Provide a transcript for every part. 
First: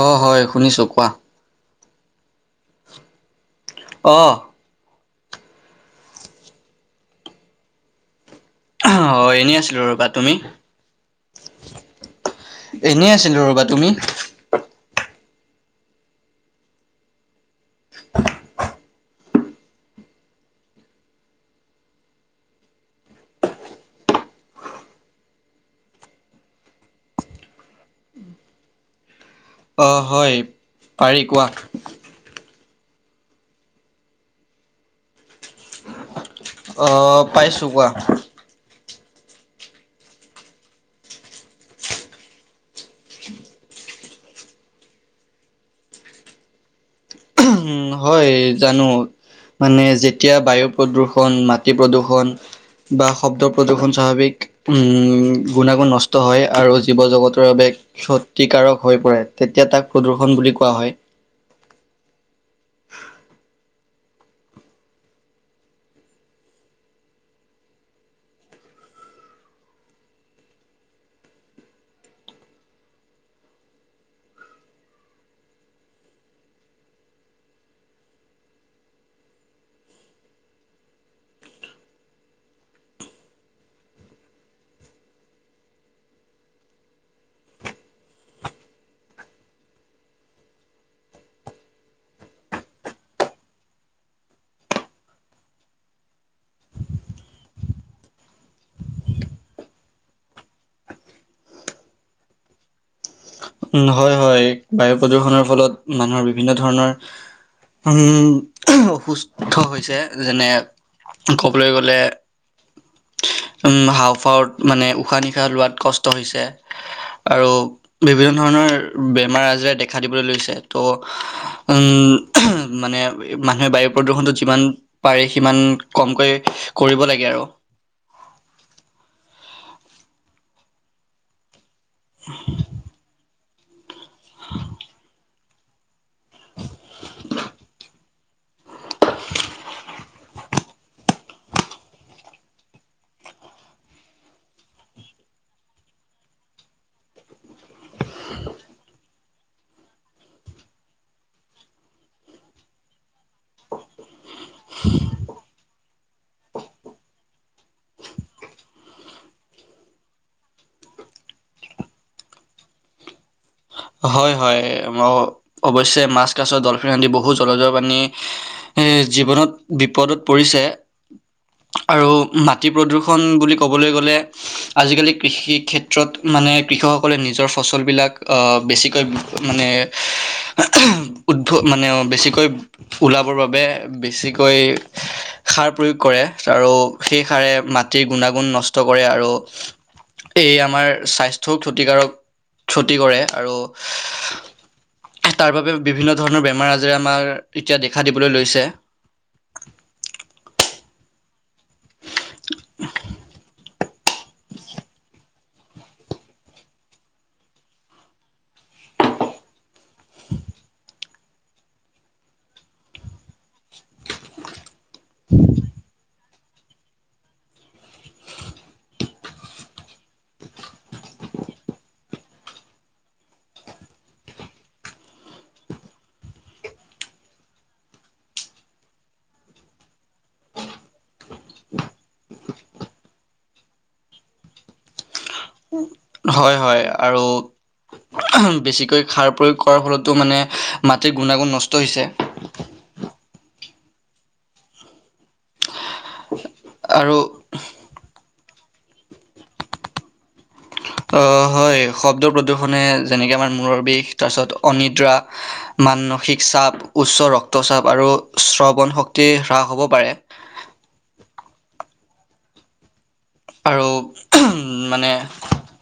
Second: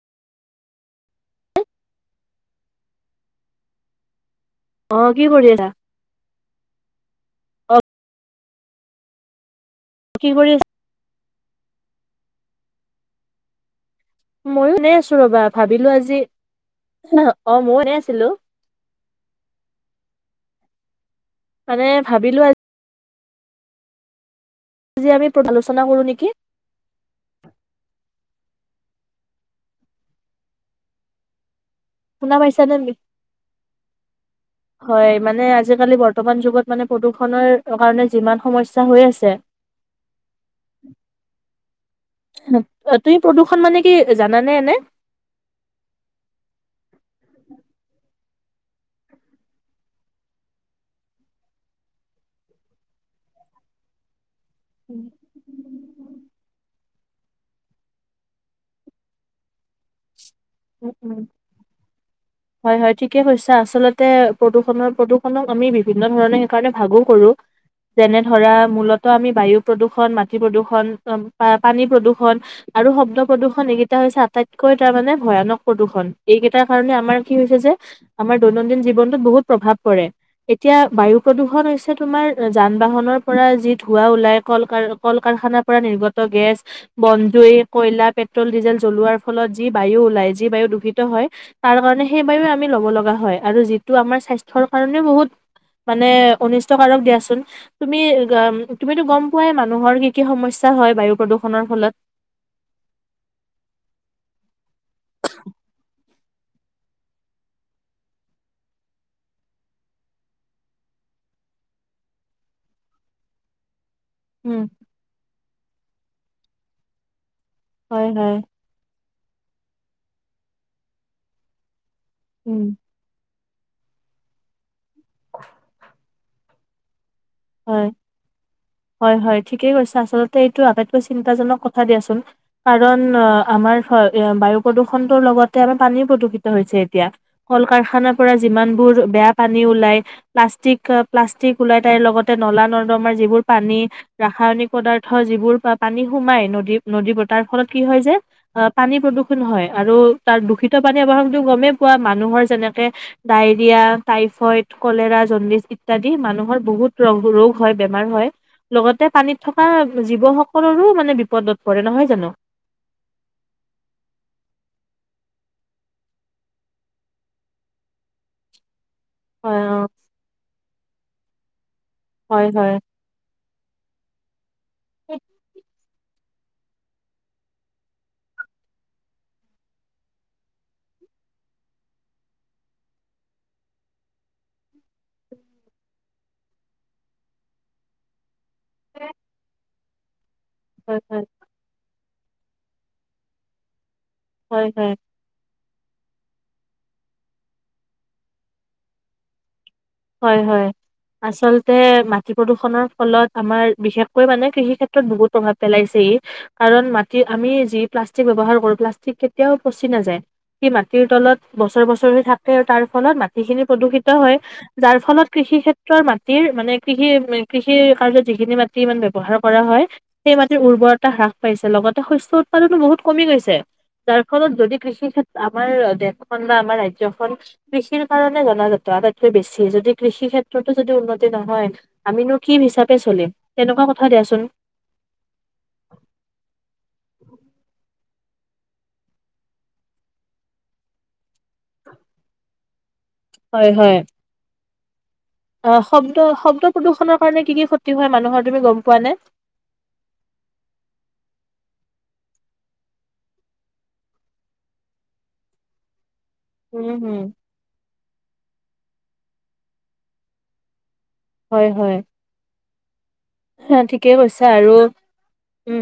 অ হয় শুনিছোঁ কোৱা অ অ কি কৰিা অ হয় এনে আছে ৰ'বা কি তুমি কৰি এনেই আছিলো ৰ'বা তুমি ময়ো এনে আছো ৰবা ভাবিলো আজি অ ময়ো এনে আছিলো মানে ভাবিলো আজি আজি আমি পালোচনা কৰোঁ নেকি অ হয় পাৰি কোৱা শ ন পাইছা নি হয় মানে আজিকালি বৰ্ত বৰ্তমান যুগত মানে অ', প্ৰদূষণৰ পাইছো কোৱা কাৰণে যিমান সমস্যা। আছে তুমি প্ৰদূষণ মানে কি জানানে এনে। হয় জানো মানে যেতিয়া বায়ু প্ৰদূৰ্ষণ মাটি প্ৰদূষণ বা শব্দ প্ৰদূষণ স্বাভাৱিক। উম গুণাগুণ নষ্ট হয় আৰু। জীৱ জগতৰ বাবে ক্ষতিকাৰক হৈ পৰে তেতিয়া তাক প্ৰদূষণ। বুলি কোৱা উম হয়। উম হয় হয় ঠিকেই কৈছা আচলতে প্ৰদূষণ প্ৰদূষণক আমি বিভিন্ন ধৰণে সেইকাৰণে ভাগো কৰোঁ যেনে ধৰা মূলত আমি বায়ু প্ৰদূষণ মাটি প্ৰদূষণ পানী প্ৰদূষণ আৰু শব্দ প্ৰদূষণ এইকেইটা হৈছে আটাইতকৈ তাৰমানানে ভয়ানক প্ৰদূষণ এইকেইটাৰ কাৰণে আমাৰ। কি হৈছে যে আমাৰ দৈনন্দিন জীৱনতত বহুত প্ৰভাৱ পৰে এতিয়া বায়ু প্ৰদূষণ হৈছে তোমাৰ যান বাহনৰ পৰা যি ধোৱাঁ ওলাই কল কাৰ কল কাৰখানাৰ পৰা নিৰ্গত গেছ বন জুই কয়লা পেট্ৰল ডিজেল জ্বলোৱাৰ ফলত যি বায়ু ওলাই যি বায়ু দূষিত হয় তাৰ কাৰণে। সেই বায়ু আমি ল'ব লগা হয় আৰু যিটো আমাৰ স্বাস্থ্যৰ কাৰণেও বহুত মানে অনিষ্টকাৰক দিয়াচোন তুমি তুমিতো গম পোৱাই মানুহৰ কি কি সমস্যা হয় বায়ু প্ৰদূষণৰ ফলত। উ হয় হয় বায়ু প্ৰদূষনৰৰ ফলত মানুহৰ বিভিন্ন ধৰণৰ উম অসুস্থ হৈছে যেনে কবলৈ গ'লে উম। হাওঁফাওঁত উম, মানে উশাহ নিশাহ লোৱাত কষ্ট। হৈছে আৰু। হয় বিভিন্ন হয় ধৰণৰ। বেমাৰ আজৰে দেখা দিবলৈ লৈছে ত'। উম। মানে। মানুহে বায়ু প্ৰদূষণতো যিমান। পাৰে সিমান কমকৈ কৰিব লাগ হয় হয় হয়। ঠিকেই কৈছা আচলতে এইটো আটাইতকৈ চিন্তাজনক কথ কথা দিয়া চোন কাৰণ। আমাৰ ফাল এ বায়ু প্ৰদূষণটোৰ লগত। তে আমি পানীও প্ৰদূষিত হৈছে এতিয়া কল কাৰখানা। পৰা যিমানবোৰ বেয়া পানী ওলাই প্লাষ্টিক প্লাষ্টিক ওলাই তাইৰ লগত। তাতে নলা নৰ্দমাৰ যিবোৰ পানী ৰাসায়নিক পদাৰ্থ যিবোৰ পানী সোমাই নদী নদীবোৰ তাৰ ফলত কি হয় যে পানী প্ৰদূষণ হয় আৰু তাৰ দূষিত পানী ব্যৱহাৰটো গমেই পোৱা মানুহৰ যেনেকে ডায়ৰিয়া টাইফ। ফইত ক'লেৰা জণ্ডিছ ইত ইত্যাদি মানুহৰ বহুত। ৰোগ হয় বেমাৰ হয় লগতে পানীত থকা জীৱসকলৰো মানে বিপদত পৰে নহয় জানোঁ? হয় হয় অৱশ্যে মাছ কাছৰ দলফিন আদি বহু জলজৰ প্ৰানী হয় অ জীৱনত বিপদত পৰিছে আৰু হয় মাটি হয় প্ৰদূষণ বুলি ক'বলৈ গ'লে আজিকালি হয় কৃষি ক্ষেত্ৰত মানে কৃষকসকলে নিজৰ ফচলবিলাক বেছিকৈ মানে উদ্ভ মানে বেছিকৈ ওলাবৰ বাবে বেছিকৈ সাৰ প্ৰয়োগ কৰে আৰু সেই সাৰে মাটিৰ গুণাগুণ ন নষ্ট কৰে আৰু এই আমাৰ হয় স্বাস্থ্যও ক্ষতিকাৰক থ্ৰতি কৰে আৰু হয় হয়। তাৰ বাবে বিভিন্ন ধৰণৰ বেমাৰ আজাৰে আমাৰ এতিয়া দেখা দিবলৈ লৈছে, হয় হয় আচলতে মাটি প্ৰদূষণৰ ফলত আমাৰ বিশেষকৈ মানে কৃষি ক্ষেত্ৰত বহুত প্ৰভাৱ পেলাইছে ই' কাৰণ মাটি আমি যি প্লাষ্টিক ব্যৱহাৰ কৰো প্লাষ্টিক কেতিয়াও পচি নাযায় সি মাটিৰ তলত বছৰ বছৰে থাকে আৰু তাৰ ফলত মাটিখিনি প্ৰদূষিত হয় যাৰ ফলত কৃষি ক্ষেত্ৰৰ মা মাটিৰ মানে কৃষি কৃষি কাৰ্যত যিখিনি মাটি মানে ব্যৱহাৰ কৰা হয় সেই মাটিৰ উৰ্বৰতা হ্ৰাস পাইছে লগতে শস্য উৎপাদনো বহুত কমি গৈছে যাৰ ফলত যদি কৃষি ক্ষেত্ৰ আমাৰ দেশখন বা আমাৰ ৰাজ্যখনন কৃষিৰ কাৰণে জনাজাত আটাইতকৈ বেছি। যদি কৃষি ক্ষেত্ৰতো যদি উন্নতি নহয় আমিনো কি হিচাপে চলিম তেনেকুৱা কথা দিয়াচোন। হয় হয়। আৰু। বেছিকৈ সাৰ প্ৰয়োগ কৰাৰ ফলতো মানে মাটিৰ গুণাগুণ নষ্ট হৈছে। হয় হয়। অ' অসম শব্দ প্ৰদূষণৰ আৰু কাৰণে কি কি ক্ষতি হয় মানুহৰ তুমি গম পোৱা নে? অ' হয় শব্দ প্ৰদূষনে যেনেকে আমাৰ মূৰৰ বিষ তাৰপিছত অনিদ্ৰা মানসিক চাপ, উম হম উচ্চ ৰক্তচাপ আৰু স্ৰ শক্তি হ্ৰাস হ'ব পাৰে। হয় হয়। অ' আৰু ঠিকেই কৈছা আৰু মানে উম।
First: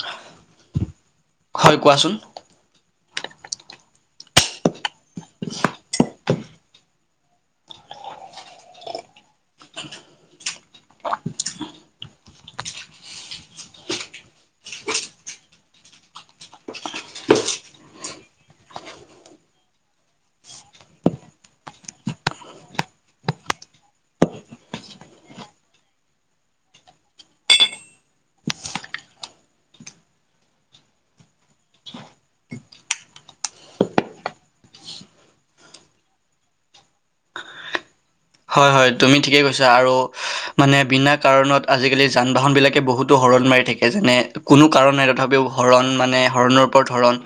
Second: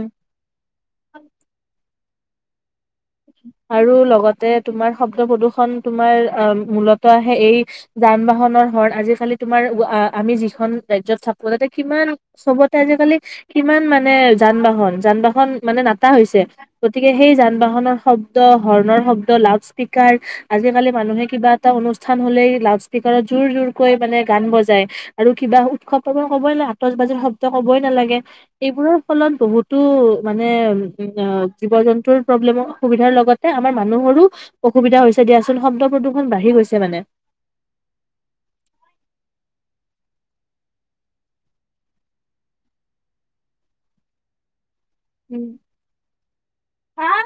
হয় কোৱাচোন? আৰু লগতে তোমাৰ শব্দ প্ৰদূষণ তোমাৰ মূলত আহে এই যান বাহনৰ হৰ্ণ আজিকালি তোমাৰ আমি যিখন ৰাজ্যত থাকো তাতে কিমান চবতে আজিকালি কিমান মানে যান বাহন যান বাহন মানে নাটা হৈছে। গতিকে সেই যান বাহনৰ শব্দ, হৰ্ণৰ শব্দ লাউড স্পীকাৰ আজিকালি মানুহে কিবা এটা অনুষ্ঠান হলেই লাউড স্পীকাৰত জোৰ জোৰকৈ মানে গান বজায়। আৰু কিবা উৎসৱত ক'বই নালাগে আতচ বাজিৰ শব্দ ক'বই নালাগে এইবোৰৰ ফলত বহুতো মানে উম জীৱ জন্তুৰ প্ৰব্লেমো অসুবিধাৰ লগতে আমাৰ মানুহৰো অসুবিধা হৈছে দিয়াচোন শব্দ প্ৰদূষণ বাঢ়ি গৈছে মানে। হয় হয় তুমি ঠিকেই কৈছা, আৰু মানে বিনা কাৰণত আজিকালি যান বাহন বিলাকে বহুতো হৰ্ণ মাৰি থাকে যেনে কোনো কাৰণ নাই তথাপিও উম হৰণ মানে হৰণৰ ওপৰত হৰণ।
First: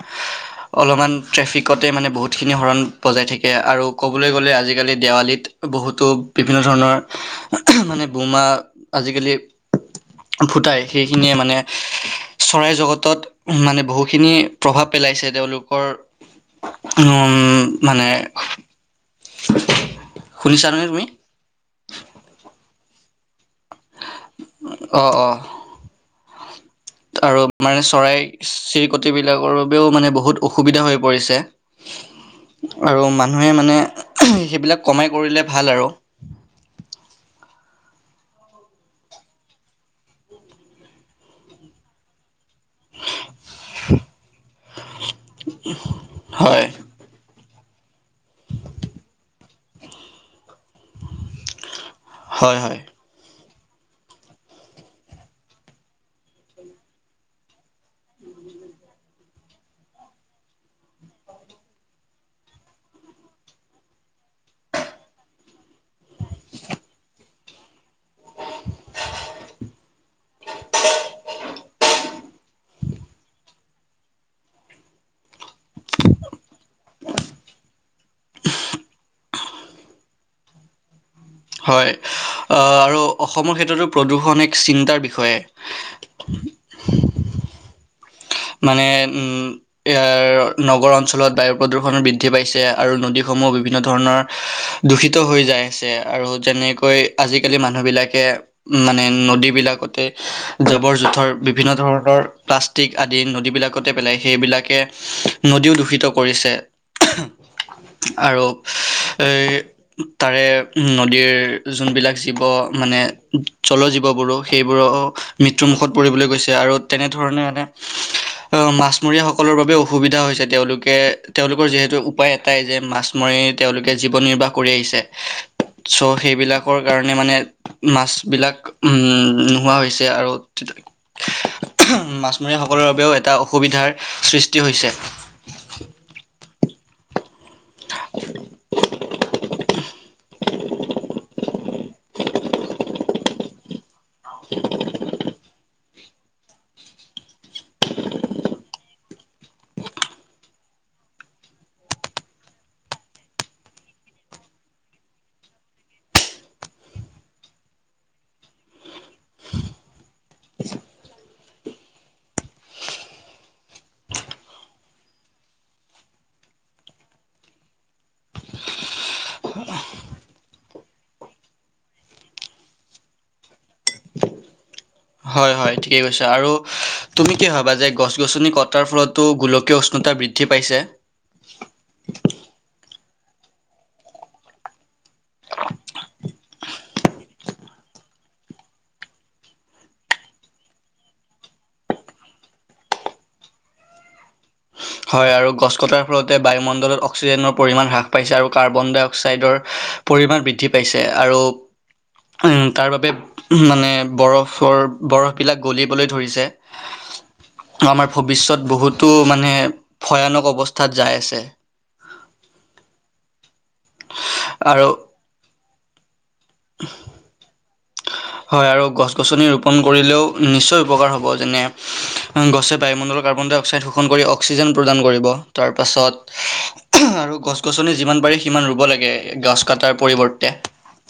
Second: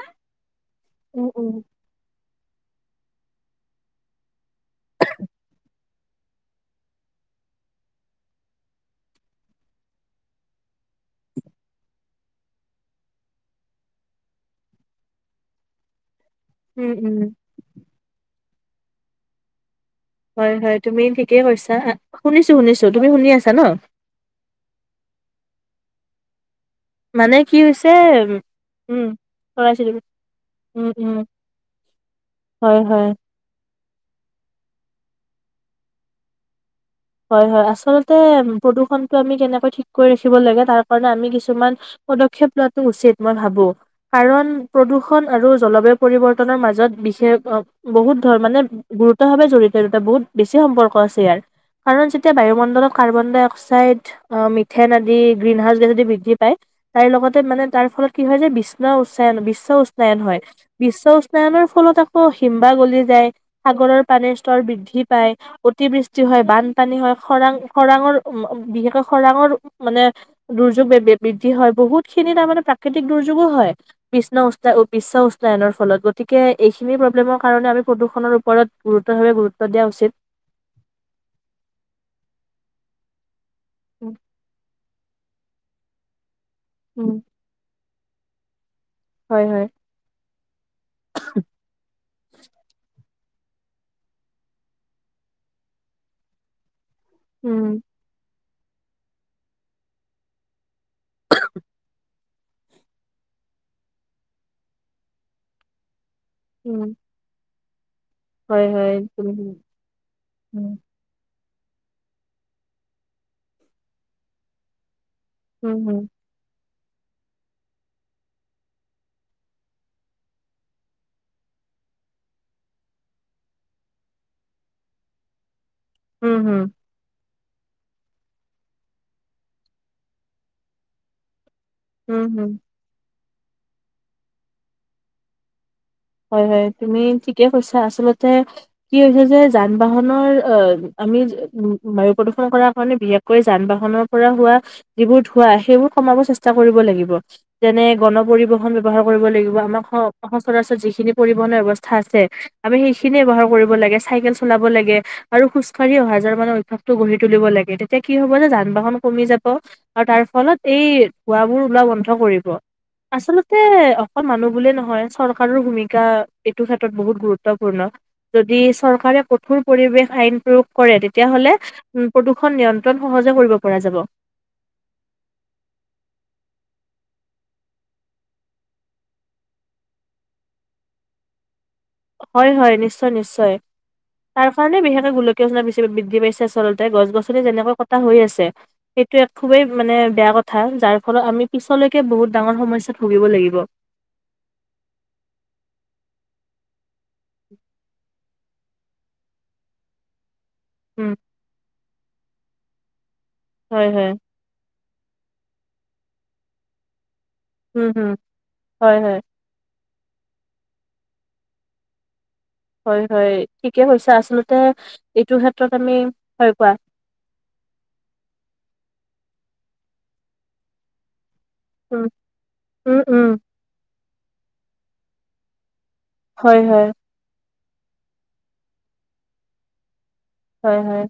অলপমান উম উম ট্ৰেফিকতে মানে বহুত বহুতখিনি হৰণ বজাই থাকে আৰু ক'বলৈ গ'লে আজিকালি দেৱালীত বহুতো বিভিন্ন ধৰণৰ মানে বোমা আজিকালি ফুটাই সেইখিনিয়ে মানে চৰাই জগতত মানে বহুখিনি প্ৰভাৱ পেলাইছে তেওঁলোকৰ উম। মানে হয় হয় তুমি ঠিকেই কৈছা। শুনিছোঁ শুনিছোঁ। তুমি শুনি আছা। ন অঁ অঁ। [inaudible] আৰু কি মানে হৈছে চৰাই উম চিৰিকতি বিলাকৰ চৰাই বাবেও চিৰিকটি মানে বহুত অসুবিধা উম হৈ উম পৰিছে। হয় আৰু হয় মানুহে মানে আ' সেইবিলাক কমাই কৰিলে ভাল আৰু। হয় হয়। আচলতে প্ৰদূষণতটো আমি কেনেকৈ ঠিক কৰি ৰাখিব লাগে, তাৰ কাৰণে আমি কিছুমান পদক্ষেপ লোৱা উচিত মই ভাবো। কাৰণ প্ৰদূষণ আৰু জলবায়ু পৰিৱৰ্তনৰ হয় মাজত বিশেষ একো বহুত ধৰ মানে গুৰুতৰ ভাৱে জড়িত এইদুটা বহুত বেছি সম্পৰ্ক আছে ইয়াৰ। কাৰণ যেতিয়া হয় হয় বায়ুমণ্ডলত কাৰ্বনডাই অ অক্সাইড, মিথেন আদি গ্ৰীণ হাউচ গেছ আদি বৃদ্ধি পায়, তাৰে লগতে মানে তাৰ ফলত কি হয় যে বিশ্ণ উশ্চায়ন বিশ্ব উষ্ণায়ন হয়। বিশ্ব উষ্ণায়নৰ ফলত আকৌ হিম্বাহ গলি যায়, সাগৰৰ পানীৰ স্তৰ বৃদ্ধি পায়, অতিবৃষ্টি হয়, বান পানী হয়, খৰাং খৰাঙৰ উম উম বিশেষকৈ খৰাঙৰ মানে দুৰ্যোগ বৃদ্ধি হয়। বহুতখিনি তাৰমানে প্ৰাকৃতিক দুৰ্যোগো হয় বিষ্ণ উচ্ছা উম বিশ্ব উষ্ণায়নৰ ফলত। গতিকে এইখিনি প্ৰব্লেমৰ কাৰণে আমি প্ৰদূষণৰ ওপৰত গুৰুতৰভাৱে গুৰুত্ব দিয়া উচিত। হয়। আ' আৰু, অসমৰ ক্ষেত্ৰতো উম, প্ৰদূষণ এক চিন্তাৰ বিষয়। হৈয়ে। উম। মানে হয় উম হয় ইয়াৰ নগৰ অঞ্চলত বায়ু প্ৰদূষণৰ বৃদ্ দ্ধি পাইছে আৰু নদীসমূহ বিভিন্ন ধৰণৰ দূষিত হৈ যাই আছে আৰু যেনে কৈ আজিকালি উম মানুহবিলাকে মানে নদী বিলাকতে জাবৰ জোথৰ, বিভিন্ন ধৰণৰ প্লাচ তিক আদি নদীবিলাকতে পেলাই, সেইবিলাকে নদীও দূষিত কৰিছে উম [inaudible] আৰু হয় হয় উম এই তাৰে উম নদীৰ যোনবিলাক জীৱ, মানে জল জীৱবোৰো সেইবোৰো মৃত্যু উম মুখত হুম পৰিবলৈ গৈছে আৰু তেনেধৰণে এনে আহ মাছমৰীয়া সকলৰ বাবে অসুবিধা হৈছে। তেওঁলোকে তেওঁলোকৰ যিহেতু উপায় এটাই যে মাছ মাৰি তেওঁলোকে জীৱন নিৰ্বাহ কৰি আহিছে ছ' উম হুম সেইবিলাকৰ কাৰণে মানে মাছ বিলাক উম নোহোৱা হৈছে আৰু উম হম। ৰ বাবেও এটা অসুবিধাৰ সৃষ্টি হৈছে। হয় হয় তুমি ঠিকে কৈছা আচলতে, কি হৈছে যে যান বাহনৰ আহ আমি উ বায়ু প্ৰদূষন কৰাৰ কাৰণে বিশেষকৈ যান বাহনৰ পৰা হোৱা, যিবোৰ ধোঁৱা সেইবোৰ কমাব চেষ্টা কৰিব লাগিব, যেনে গণ পৰিবহন ব্যৱহাৰ কৰিব লাগিব, আমাক স যি যখিনি পৰিবহনৰ ব্যৱস্থা আছে আমি সেইখিনিে বৱহাৰ কৰিব লাগে, চাইকেল চলাব লাগে, আৰু খোজ কঢ়ি অহা যোৱা‌ৰো মানে অভ্যাসটো গঢ়ি তুলিব লাগে, তেতিয়া কি হব যে যান বাহন কমি যাব। আৰু তাৰ ফলত এই ধোৱা বোৰ ওলোৱা বন্ধ কৰিব। আচলতে অকল মানুহ বুলিয়েই নহয় চৰকাৰৰ ভূমা এইটো ক্ষেত্ৰত বহুত গুৰুত্বপূৰ্ণ, যদি চৰকাৰে কঠোৰ পৰিৱেশ আইন প্ৰয়োগ কৰে, তেতিয়াহ'লে প্ৰদূৰণ নিয়ন্ত্ৰণ সহজে কৰিব পৰা যাব। হয় হয় থিকে কৈছা, আৰু তুমি কি ভাবা, গছ গছনি কতা ফলতো গুলকি [unintelligible] বৃদ্ধি পাইছে হয় হয় নিশ্চয় নিশ্চয় তাৰ কাৰণে বিশেষকে গোলকীয় অজনা বৃদ্ধি পাইছে আচলতে, গছ গছনি যেনেকৈ কটা হৈ আছে সেইটো এক খুবেই মানে বেয়া কথা যাৰ ফলত আমি পিছলৈকে বহুত ডাঙৰ সমস্যাত ভুগিব লাগিব। হয় আৰু গছ কটাৰ ফলতে বায়ুমণ্ডলত অক্সিজেনৰ পৰিমা হাস পাইছে আৰু কাৰ্বন ডাই অক্সাইডৰ পৰিমাণ বৃদ্ধি বৃদ্ধি পাইছে উম, আৰু উম তাৰ বাবে উম হয়, মানে হয়, বৰফৰ বৰফবিলাক গলিবলৈ ধৰিছে। উম, আমাৰ হুম, ভৱিষ্যত হয়, বহুতো হয়, মানে ভয়ানক অৱস্থাত যাই আছে হয় হয় ঠিকে হৈছে আচল্ততে আৰু এইটো ত আমি হয় পোৱা হয় আৰু গছ গছনি ৰোপণ কৰিলেও নিশ্চয় উপকাৰ হ'ব যেনে উম। গছে উম, বায়ুমণ্ডলৰ উম, কাৰ্বন ডাই অক্সাইড শষণ কৰি অক্সিজেন প্ৰদান কৰিব তাৰ হয়, হয়, গ গছ গছনি যিমান পাৰে সিমান ৰুব লাগে গছ কাটাৰ হয় হয়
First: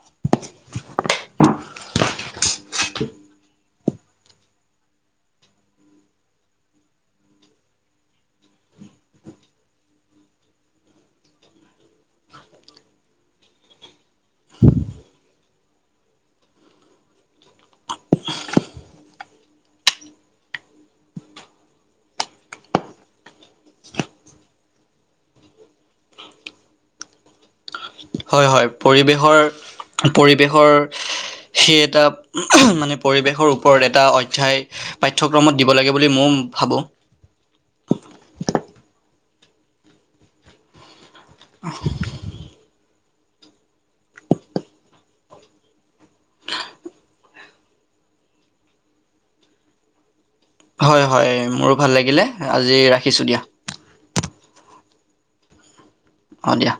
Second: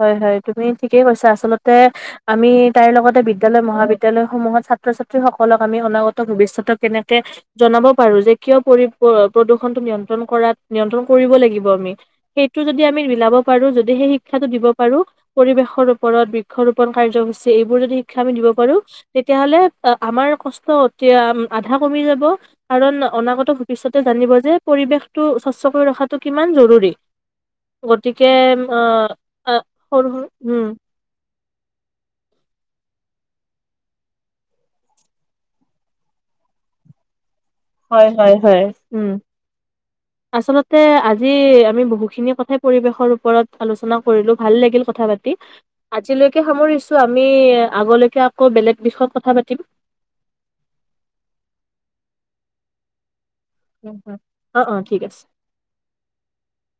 হয় হয় তুমি ঠিক কৈছে আচলতে আমি তাইৰ লগতে বিদ্য়ালয় মহাবিদ্যয়ালয় সমূহত ছাত্ৰ ছাত্ৰী সকলক আমি অনাগত ভৱিষ্যতক কেনেকে জনাব পাৰো যে কিয় পৰি প্ৰদূষণটো নিয়ন্ত্ৰণ কৰাত নিয়ন্ত্ৰণ কৰিব লাগিব আমি সেইটো যদি আমি লাব পাৰো যদিহে শিক্ষ শিক্ষাো দিব পাৰো পৰিৱেশ ব ওপৰত বৃক্ষৰোপণ কাৰ্যসূচী এইবোৰ যদি শিক্ষা আমি দিব পাৰোঁ তেতিয়াহ'লে আমাৰ কষ্ট অতি আধা কমি যাব কাৰণ অনাগত ভৱিষ্যতে জানিব যে পৰিৱেশটো স্বচ্ছ কৰি ৰখাটো কিমান জৰুৰী গতিকে হয় হয় অ সৰু পৰিৱেশৰ সৰু উম পৰিৱেশৰ সেই এটা মানে পৰিৱেশৰ ওপৰত এটা অধ্যায় পাঠ্যক্ৰমত দিব লাগে বুলি মই ভাবোঁ হয় হয় হয় উম আচলতে আজি আজি আমি বহুখিনি কথাই পৰিৱেশৰপ ওপৰত আলোচনা কৰিলো ভাল লাগিল কথা পাতি আজিলৈকে সামৰিছো আমি আগলৈকে আকৌ বেলেগ বিষয়ত কথা পাতিম হয় হয়, মোৰো ভাল লাগিলে, আজি ৰাখিছোঁ দিয়া। অঁ, অঁ, ঠিক আছে। অঁ দিয়া।